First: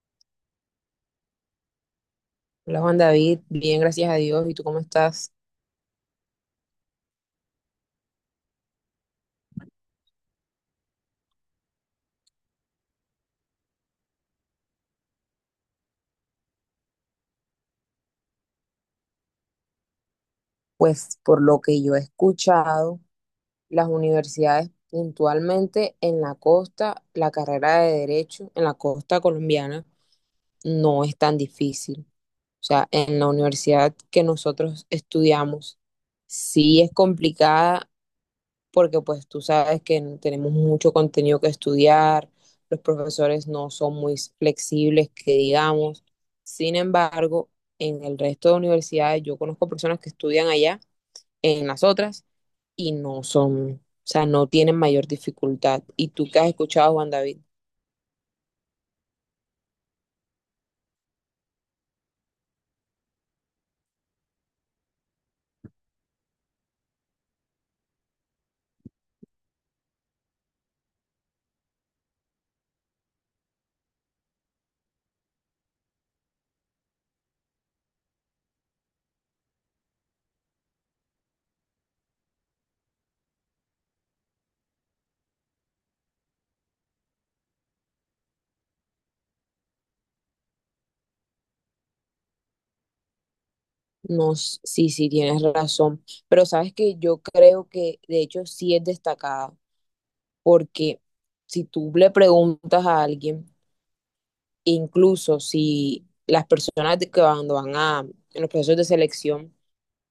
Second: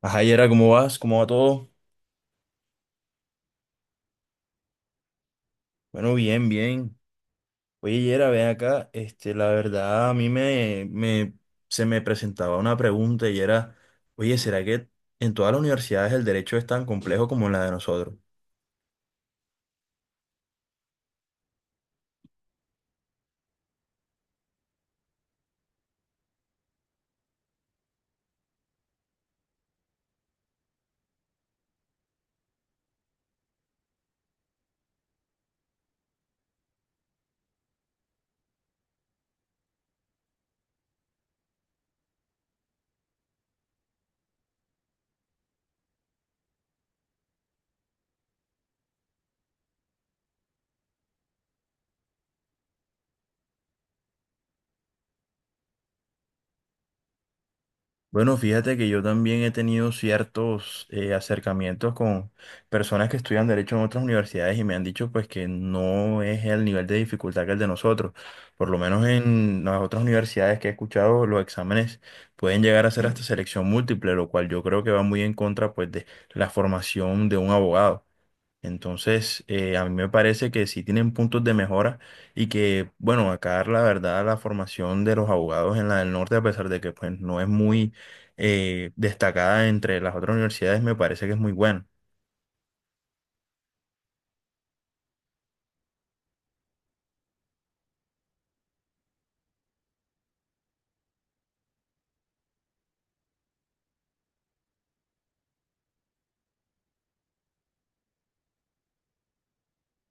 Ajá, Yera, ¿cómo vas? ¿Cómo va todo? Hola Juan David, bien, gracias a Dios. ¿Y tú cómo estás? Bueno, bien, bien. Oye, Yera, ven acá. Este, la verdad, a mí se me presentaba una pregunta y era, oye, ¿será que en todas las universidades el derecho es tan complejo como en la de nosotros? Pues por lo que yo he escuchado, las universidades puntualmente en la costa, la carrera de derecho en la costa colombiana no es tan difícil. O sea, en la universidad que nosotros estudiamos, sí es complicada porque pues tú sabes que tenemos mucho contenido que estudiar, los profesores no son muy flexibles, que digamos. Sin embargo, en el resto de universidades yo conozco personas que estudian allá, en las otras, y no son, o sea, no tienen mayor dificultad. ¿Y tú qué has escuchado, Juan David? Bueno, fíjate que yo también he tenido ciertos acercamientos con personas que estudian derecho en otras universidades y me han dicho pues que no es el nivel de dificultad que el de nosotros. Por lo menos en las otras universidades que he escuchado, los exámenes pueden llegar a ser hasta selección múltiple, lo cual yo creo que va muy en contra pues de la formación de un abogado. Entonces, a mí me parece que sí tienen puntos de mejora y que, bueno, acá la verdad la formación de los abogados en la del norte, a pesar de que pues no es muy destacada entre las otras universidades, me parece que es muy buena. No, sí, sí, tienes razón, pero sabes que yo creo que de hecho sí es destacada, porque si tú le preguntas a alguien, incluso si las personas que cuando van a en los procesos de selección,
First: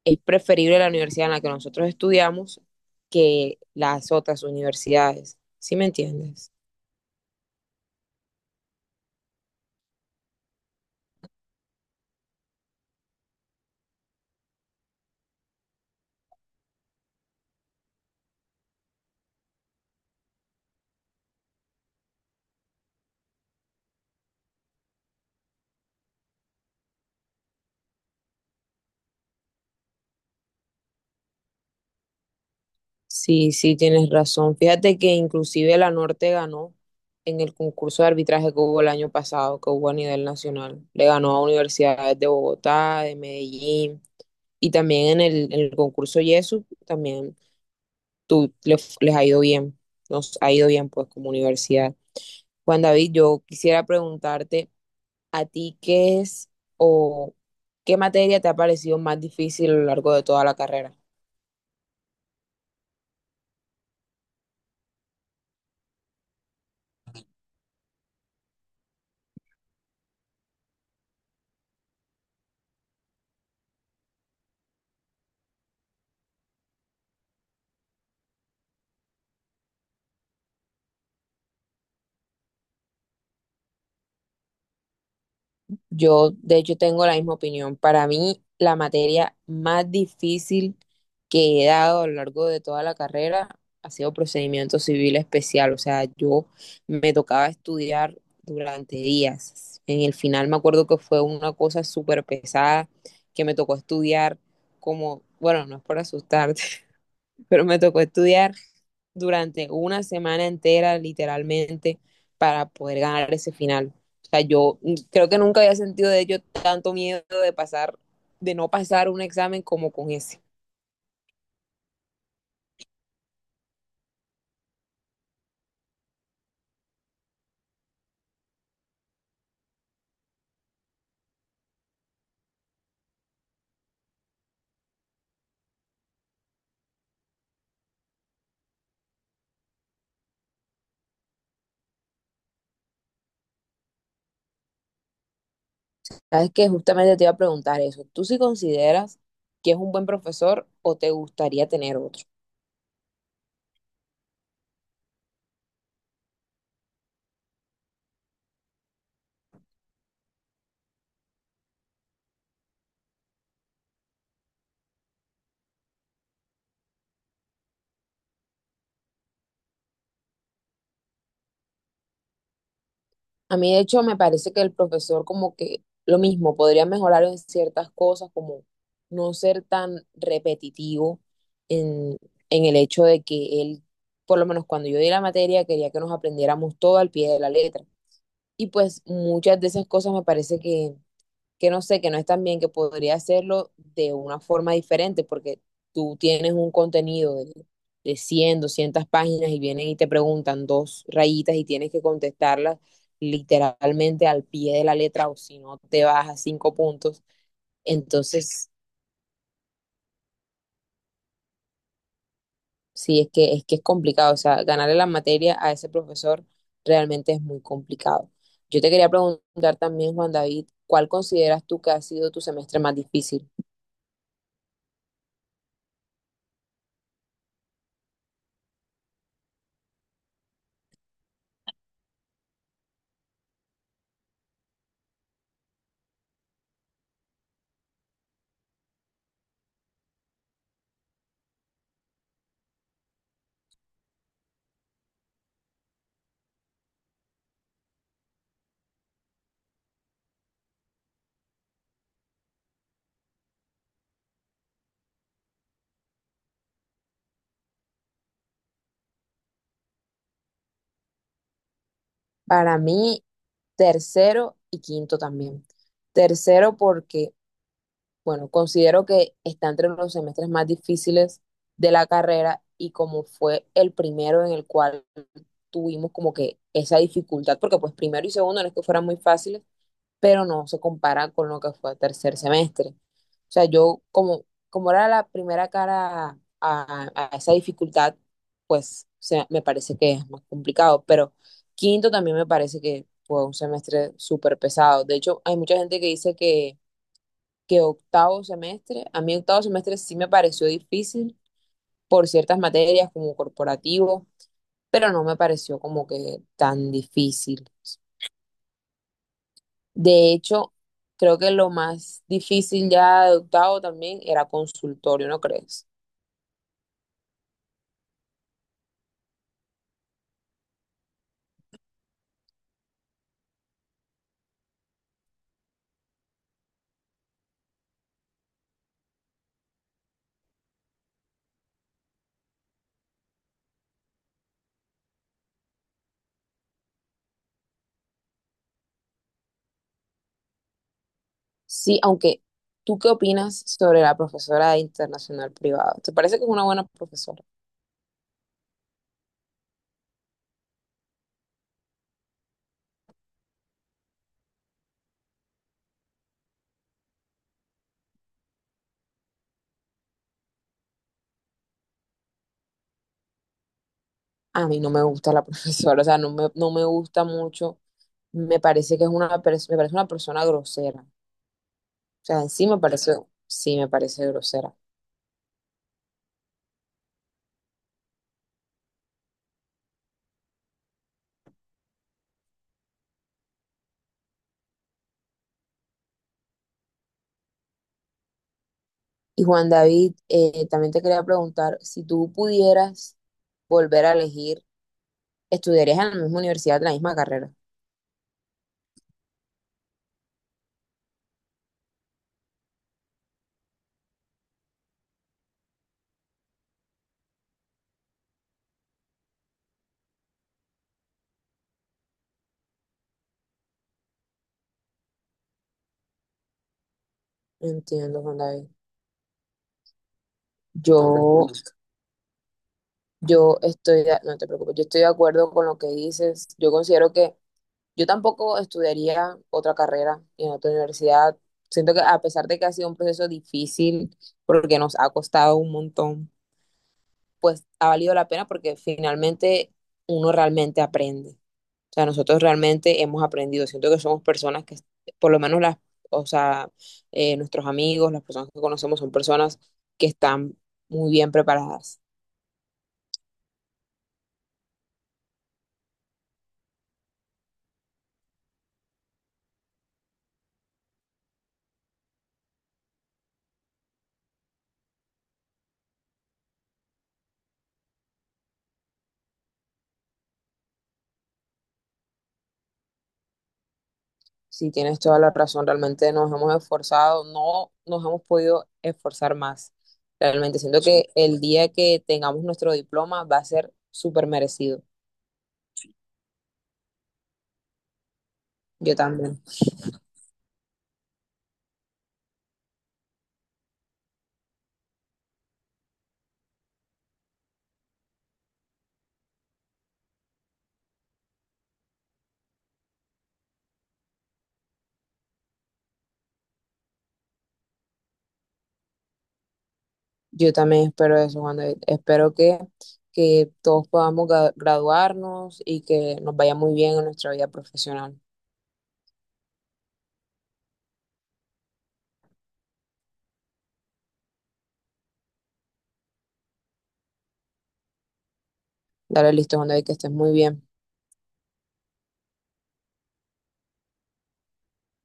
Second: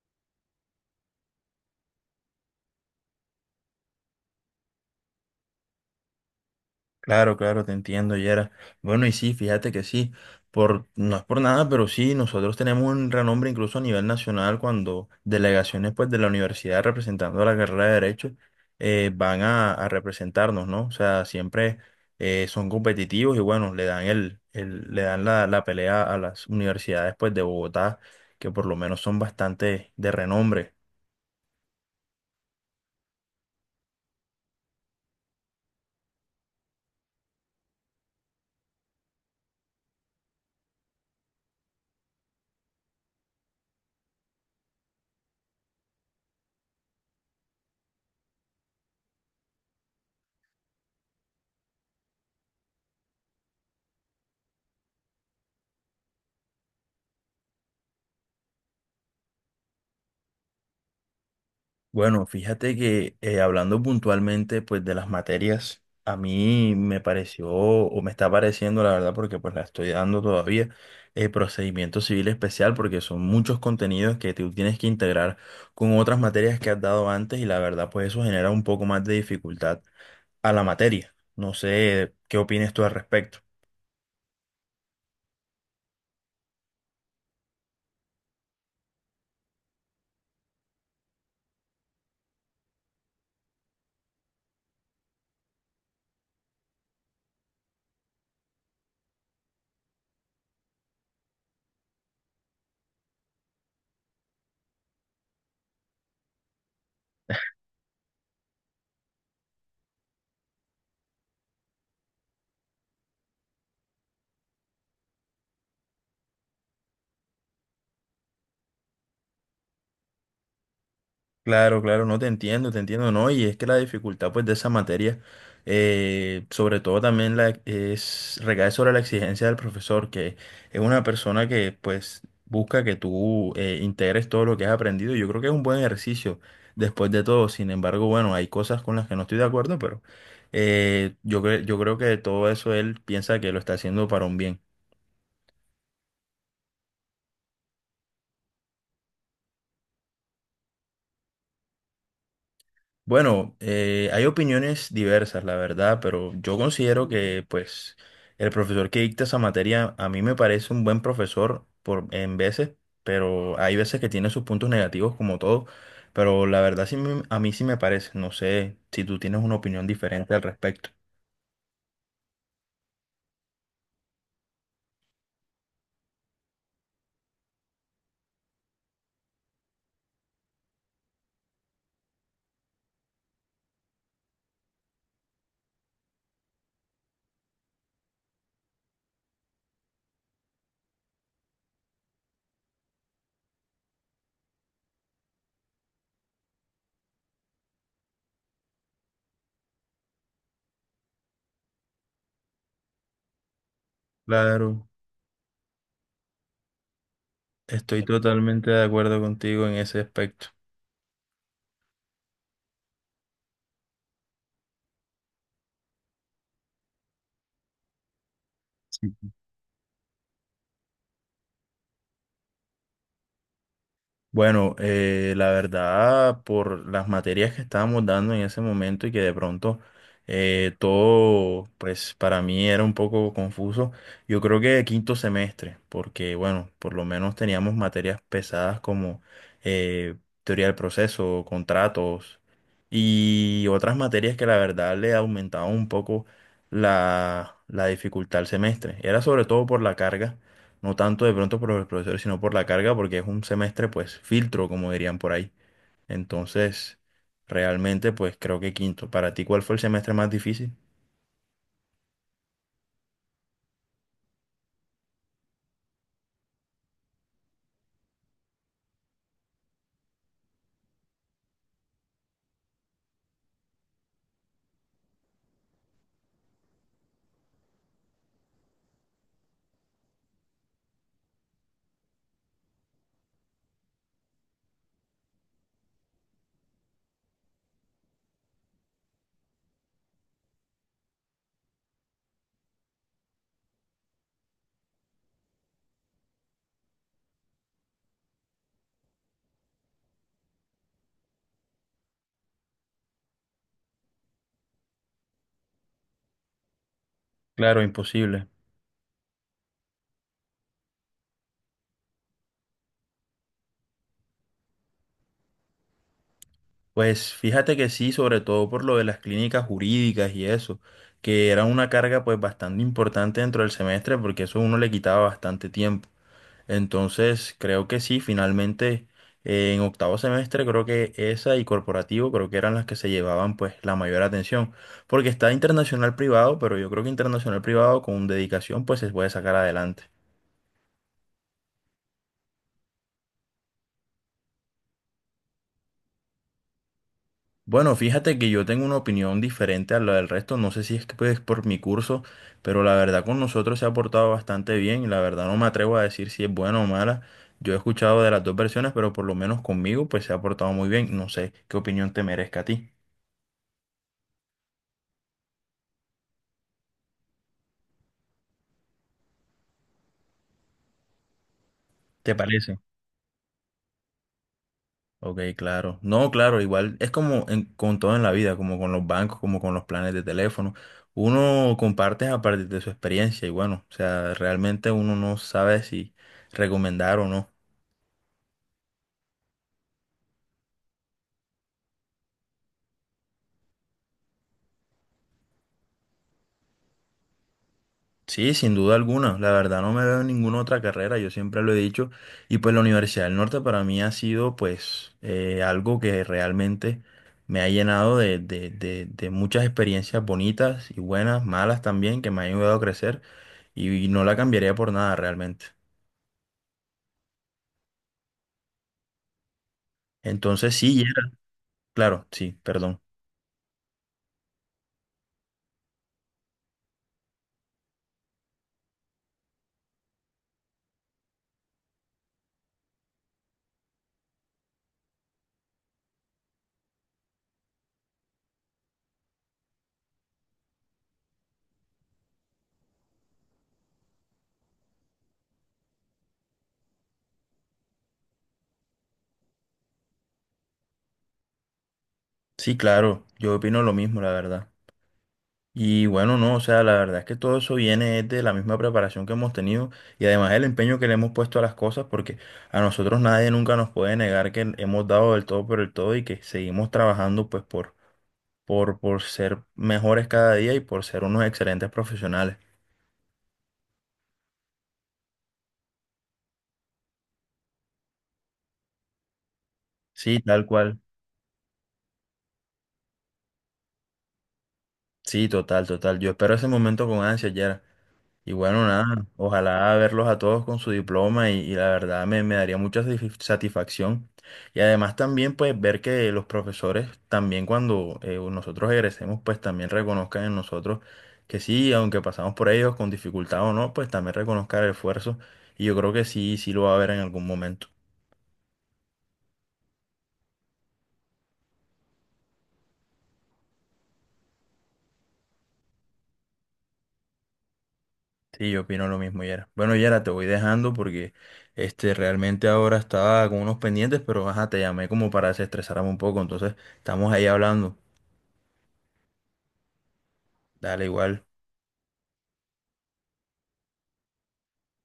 es preferible la universidad en la que nosotros estudiamos que las otras universidades. ¿Sí me entiendes? Claro, claro, te entiendo, Yera. Bueno, y sí, fíjate que sí, por, no es por nada, pero sí, nosotros tenemos un renombre incluso a nivel nacional cuando delegaciones pues, de la universidad representando la carrera de Derecho van a representarnos, ¿no? O sea, siempre son competitivos y bueno, le dan la pelea a las universidades pues, de Bogotá, que por lo menos son bastante de renombre. Sí, sí, tienes razón. Fíjate que inclusive la Norte ganó en el concurso de arbitraje que hubo el año pasado, que hubo a nivel nacional. Le ganó a universidades de Bogotá, de Medellín, y también en el concurso YESU, también tú, les ha ido bien, nos ha ido bien pues como universidad. Juan David, yo quisiera preguntarte a ti qué es o qué materia te ha parecido más difícil a lo largo de toda la carrera. Bueno, fíjate que hablando puntualmente pues de las materias, a mí me pareció o me está pareciendo la verdad porque pues la estoy dando todavía, procedimiento civil especial porque son muchos contenidos que tú tienes que integrar con otras materias que has dado antes y la verdad pues eso genera un poco más de dificultad a la materia. No sé qué opinas tú al respecto. Yo, de hecho, tengo la misma opinión. Para mí, la materia más difícil que he dado a lo largo de toda la carrera ha sido procedimiento civil especial. O sea, yo me tocaba estudiar durante días. En el final me acuerdo que fue una cosa súper pesada que me tocó estudiar como, bueno, no es por asustarte, pero me tocó estudiar durante una semana entera, literalmente, para poder ganar ese final. O sea, yo creo que nunca había sentido de ello tanto miedo de pasar, de no pasar un examen como con ese. Claro, claro, no te entiendo, te entiendo, no, y es que la dificultad pues de esa materia, sobre todo también recae sobre la exigencia del profesor, que es una persona que pues busca que tú integres todo lo que has aprendido. Yo creo que es un buen ejercicio después de todo, sin embargo, bueno, hay cosas con las que no estoy de acuerdo, pero yo creo que todo eso él piensa que lo está haciendo para un bien. Sabes que justamente te iba a preguntar eso. ¿Tú sí consideras que es un buen profesor o te gustaría tener otro? Bueno, hay opiniones diversas, la verdad, pero yo considero que, pues, el profesor que dicta esa materia a mí me parece un buen profesor por, en veces, pero hay veces que tiene sus puntos negativos como todo, pero la verdad a mí sí me parece. No sé si tú tienes una opinión diferente al respecto. A mí, de hecho, me parece que el profesor como que lo mismo, podría mejorar en ciertas cosas, como no ser tan repetitivo en, en el hecho de que él, por lo menos cuando yo di la materia, quería que nos aprendiéramos todo al pie de la letra. Y pues muchas de esas cosas me parece que no sé, que no están bien, que podría hacerlo de una forma diferente, porque tú tienes un contenido de 100, 200 páginas y vienen y te preguntan dos rayitas y tienes que contestarlas literalmente al pie de Claro, la letra o si no te vas a cinco puntos. estoy totalmente Entonces, de acuerdo contigo en ese aspecto. sí, es que es complicado, o sea, ganarle la materia a ese profesor realmente es muy complicado. Yo te quería preguntar también, Juan David, ¿cuál consideras tú que ha sido tu semestre más difícil? Bueno, la verdad, por las materias que estábamos dando en ese momento y que de pronto todo, pues para mí era un poco confuso, yo creo que quinto semestre, porque bueno, por lo menos teníamos materias pesadas como eh, teoría del proceso, contratos y otras materias que la verdad le aumentaban un poco la dificultad al semestre. Era sobre todo por la carga no tanto de pronto por los profesores, sino por la carga, porque es un semestre, pues, filtro, como dirían por ahí. Entonces, realmente, pues, creo que quinto. ¿Para ti cuál fue el semestre más difícil? Para mí, tercero y quinto también. Tercero porque, bueno, considero que está entre los semestres más difíciles de la carrera y como fue el primero en el cual tuvimos como que esa dificultad, porque pues primero y segundo no es que fueran muy fáciles, pero no se compara con lo que fue tercer semestre. O sea, yo como era la primera cara a esa dificultad, pues me parece que es más complicado, pero quinto también me parece que fue un semestre súper pesado. De hecho, hay mucha gente que dice que octavo semestre, a mí octavo semestre sí me pareció difícil por ciertas materias como corporativo, pero no me pareció como que tan difícil. Claro, imposible. De hecho, creo que lo más difícil ya de octavo también era consultorio, ¿no crees? Pues fíjate que sí, sobre todo por lo de las clínicas jurídicas y eso, que era una carga, pues, bastante importante dentro del semestre, porque eso uno le quitaba bastante tiempo. Entonces, creo que sí, finalmente en octavo semestre creo que esa y corporativo creo que eran las que se llevaban pues la mayor atención, porque está internacional privado, pero yo creo que internacional privado con dedicación pues se puede sacar adelante. Sí, aunque, ¿tú qué opinas sobre la profesora de internacional privada? ¿Te parece que es una buena profesora? Bueno, fíjate que yo tengo una opinión diferente a la del resto, no sé si es que pues, por mi curso, pero la verdad con nosotros se ha portado bastante bien y la verdad no me atrevo a decir si es buena o mala. Yo he escuchado de las dos versiones, pero por lo menos conmigo pues se ha portado muy bien, no sé qué opinión te merezca a ti. A mí no me gusta la profesora, o sea, no me gusta mucho. Me parece que es me parece una persona grosera. O ¿Te sea, en parece? Sí me parece grosera. Ok, claro. No, claro, igual es como con todo en la vida, como con los bancos, como con los planes de teléfono. Uno comparte a partir de su experiencia y bueno, o sea, realmente uno no sabe si recomendar o no. Y Juan David, también te quería preguntar, si tú pudieras volver a elegir, ¿estudiarías en la misma universidad, en la misma carrera? Sí, sin duda alguna. La verdad no me veo en ninguna otra carrera, yo siempre lo he dicho. Y pues la Universidad del Norte para mí ha sido pues algo que realmente me ha llenado de muchas experiencias bonitas y buenas, malas también, que me han ayudado a crecer y no la cambiaría por nada realmente. Entiendo, Juan David. Entonces sí, Gerald, Yo, claro, sí, perdón. No te preocupes, yo estoy de acuerdo con lo que dices. Yo considero que yo tampoco estudiaría otra carrera en otra universidad. Siento que a pesar de que ha sido un proceso difícil, porque nos ha costado un montón, pues ha valido la pena porque finalmente uno realmente aprende. O sea, nosotros realmente hemos aprendido. Siento que somos personas que, por lo menos las, o sea, nuestros amigos, las personas que conocemos son personas que están muy bien preparadas. Sí, claro, yo opino lo mismo, la verdad. Y bueno, no, o sea, la verdad es que todo eso viene es de la misma preparación que hemos tenido y además el empeño que le hemos puesto a las cosas, porque a nosotros nadie nunca nos puede negar que hemos dado del todo por el todo y que seguimos trabajando pues por ser mejores cada día y por ser unos excelentes profesionales. Sí, tienes toda la razón. Realmente nos hemos esforzado, no nos hemos podido esforzar más. Sí, Realmente tal siento cual. que el día que tengamos nuestro diploma va a ser súper merecido. Sí, total, total. Yo espero ese momento con ansia, Yera. Y bueno, Yo nada, también. ojalá verlos a todos con su diploma y la verdad me daría mucha satisfacción. Y además también pues ver que los profesores también cuando nosotros egresemos pues también reconozcan en nosotros que sí, aunque pasamos por ellos con dificultad o no, pues también reconozcan el esfuerzo. Y yo creo que sí, sí lo va a ver en algún momento. Yo también espero eso, Juan David. Espero que todos podamos graduarnos y que nos vaya muy bien en nuestra vida profesional. Sí, yo opino lo mismo, Yera. Bueno, Yera, te voy dejando porque este realmente ahora estaba con unos pendientes, pero ajá, te llamé como para desestresarme un poco, entonces estamos ahí hablando. Dale listo, Juan David, que estés muy bien. Dale igual.